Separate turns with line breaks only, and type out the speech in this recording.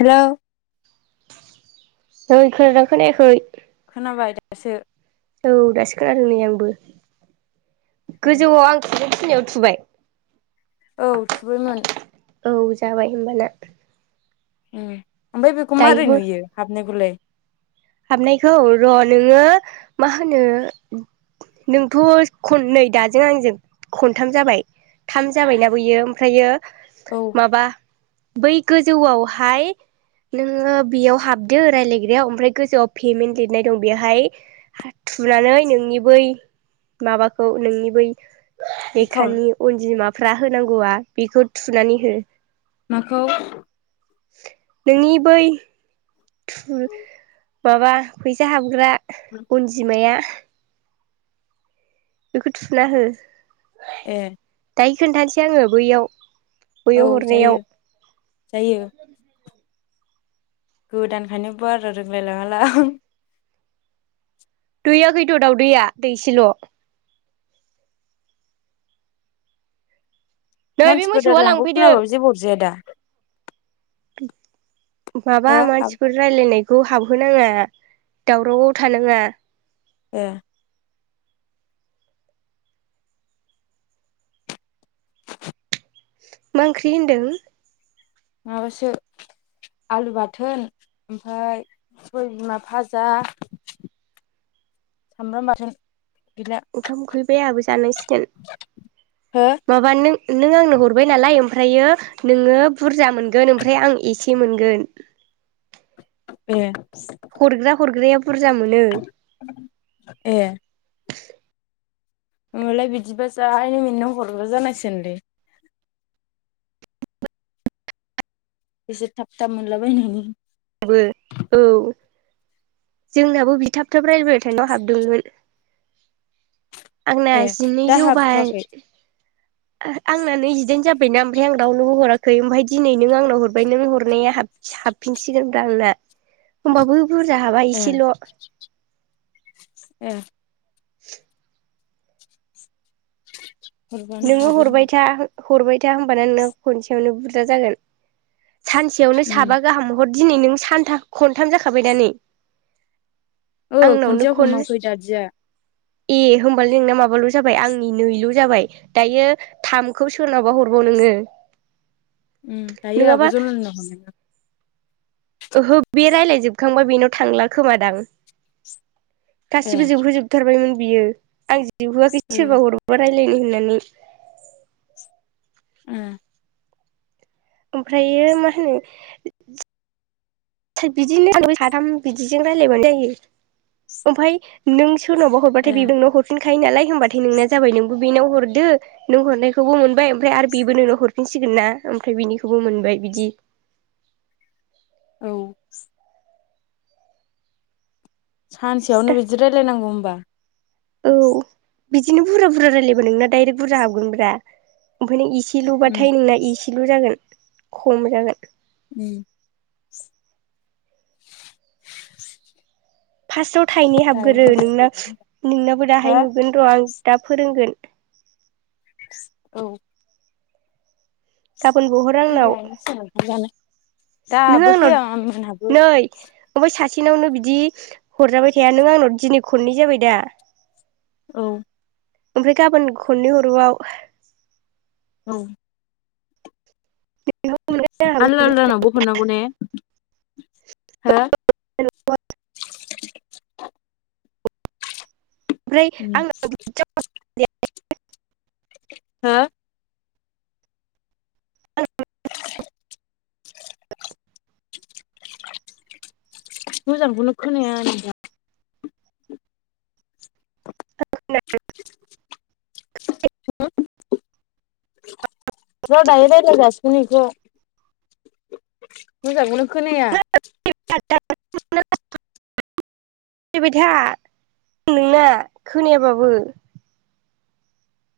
हेल'।
ओइ खोनादोंना खोनायाखै?
खोनाबाय दासो।
औ दासो खोनादों नै आंबो गोजौआव आं थुनो थिननायाव थुबाय?
औ थुबायमोन।
औ जाबाय होमबाना।
ए ओमफ्राय बेखौ मारै
दायोबो
नुयो हाबनायखौलाय।
हाबनायखौ र' नोङो मा होनो नोंथ' खननै दाजों आंजों खनथाम जाबाय। थाम जाबायना बैयो ओमफ्रायो
औ
माबा बै गोजौआवहाय नोङो बेयाव हाबदो रायलायग्रायाव ओमफ्राय गोजौआव पेमेन्ट लिरनाय दं बेवहाय थुनानै नोंनि बै माबाखौ नोंनि बै
एकाउन्ट
लेखानि अनजिमाफ्रा होनांगौआ बेखौ थुनानै हो।
माखौ?
नोंनि बै थु माबा फैसा हाबग्रा। अनजिमाया। बेखौ थुना हो।
ए।
खोन्थासै आङो बैयाव
औ
बैयाव
जायो
हरनायाव।
जायो। गोदानखायनो बारा रोंलायलाङालां।
दैया खैथ दाउदैया दैसेल'। नै बे
मानसिफोर
मोसौआ
रायलायनायखौ
लांफैदो
खोनाबाबो जेबो अरजाया दा?
माबा
हो आब
मानसिफोर रायलायनाय खौ हाबहोनाङा दावरावाव थानाङा।
ए।
मा ओंख्रि होनदों?
माबासो। आलु बाथोन ओमफाय सबाय बिमा फाजा। सामब्राम बाथोन। गैला
ओंखाम उखैबाय आंहाबो जानांसिगोन
हो
माबा नों नों आंनो हरबाय नालाय ओमफ्रायो नोङो बुरजा मोनगोन ओमफ्राय आं एसे मोनगोन।
ए।
हरग्रा हरग्राया बुरजा मोनो।
उमलै बिदिबा जायनो मिनो हरग्रा लानांसिगोनलै। एसे थाप थाप मोनलाबायनायनि।
बो औ। जोंनाबो बि थाब थाब रायलायबाय थानायाव हाबदोंमोन। आंना
ए
जिनै
दा
जौबाय।
हाबथ'वाखै
आंना नैजिदाइन जाबायना ओमफ्राय आं रावनोबो हराखै। खै ओमफाय दिनै नों आंनाव हरबाय नों हरनाया [unintelligible] हाबफिनसिगोन ब्रा आंना होमबाबो बुरजा हाबा
ए
एसेल'।
ए हरबानो
नोंङो
हाबो
हरबाय
होमबा
था हरबाय था होनबाना नोंना खनसेयावनो बुरजा जागोन। सानसेयावनो
उम
साबा गाहाम हर दिनै नों सानथा-खनथाम जाखाबाय दा नै।
औ
आंनावनो
खनसेयाव
खन
हमाखै दादिया।
ए होमबालाय नोंना माबाल' जाबाय आंनि नैल' जाबाय। दायो थामखौ सोरनावबा हरबाव नोंङो।
उम दायो आब जनालिनाव हरगोन आं।
ओहो बे रायलायजोबखांबा बेनाव थांला खोमादां।
ए
गासिबो जोबहोजोबथारबायमोन बियो आं जोबहोआखैसै
ओ
सोरबा हरबा [unintelligible] लायगोन होननानै
उम
ओमफ्रायो मा होनो बिदिनो आ साथाम बिदिजों रायलायबानो जायो ओमफाय नों सो सोरनावबा हरबाथाय
ए
बिबो नोंनाव हरफिन खायो नालाय होमबाथाय नोंना जाबाय नोंबो बेनाव हरदो नों हरनायखौबो मोनबाय ओमफ्राय आरो बेबो नोंनाव हरफिनसिग गोनना ओमफ्राय बिनिखौबो मोनबाय बिदि।
औ। सानसेयावनो बिदि रायजलायनांगौ होमबा।
औ बिदिनो बुरजा बुरजा रायलायबा नोंना डायरेक्ट बुरजा हाबगोन ब्रा ओमफायनो एसे
उम
एसेल'बाथाय नोंना एसेलु जागोन खम जागोन।
उ [inaudible]
फार्स्टआव थाइनै
दायो
हाबगोरो नोंना
हरबानो
नोंनाबो
हो
दाहाय नुगोन र' आं दा फोरोंगोन।
औ।
गाबोनबो हर आंनाव।
देग्लायनोसै ओंखाम जानो
नों
दाबो फैया
आंनाव
मोनहाबो
नै उमफाय सासे सेनावनो बिदि हरजाबाय थाया नों आंनाव दिनै खननै जाबाय दा।
औ।
ओमफ्राय गाबोन खननै हरबाव।
औ।
ओमफ्राय
आलदा आलदानावबो हरनांगौ ने हो?
[unintelligible]
[inaudible]
ओमफ्राय
उम
आं [unintelligible]
हो?
[unintelligible]
मोजांखौनो खोनाया आं
[unintelligible]
र' दाहाय रायज्लाय जासिगोन नैखौ। मोजांखौनो खोनाया
[unintelligible] बायथा नोंना खोनायाबाबो।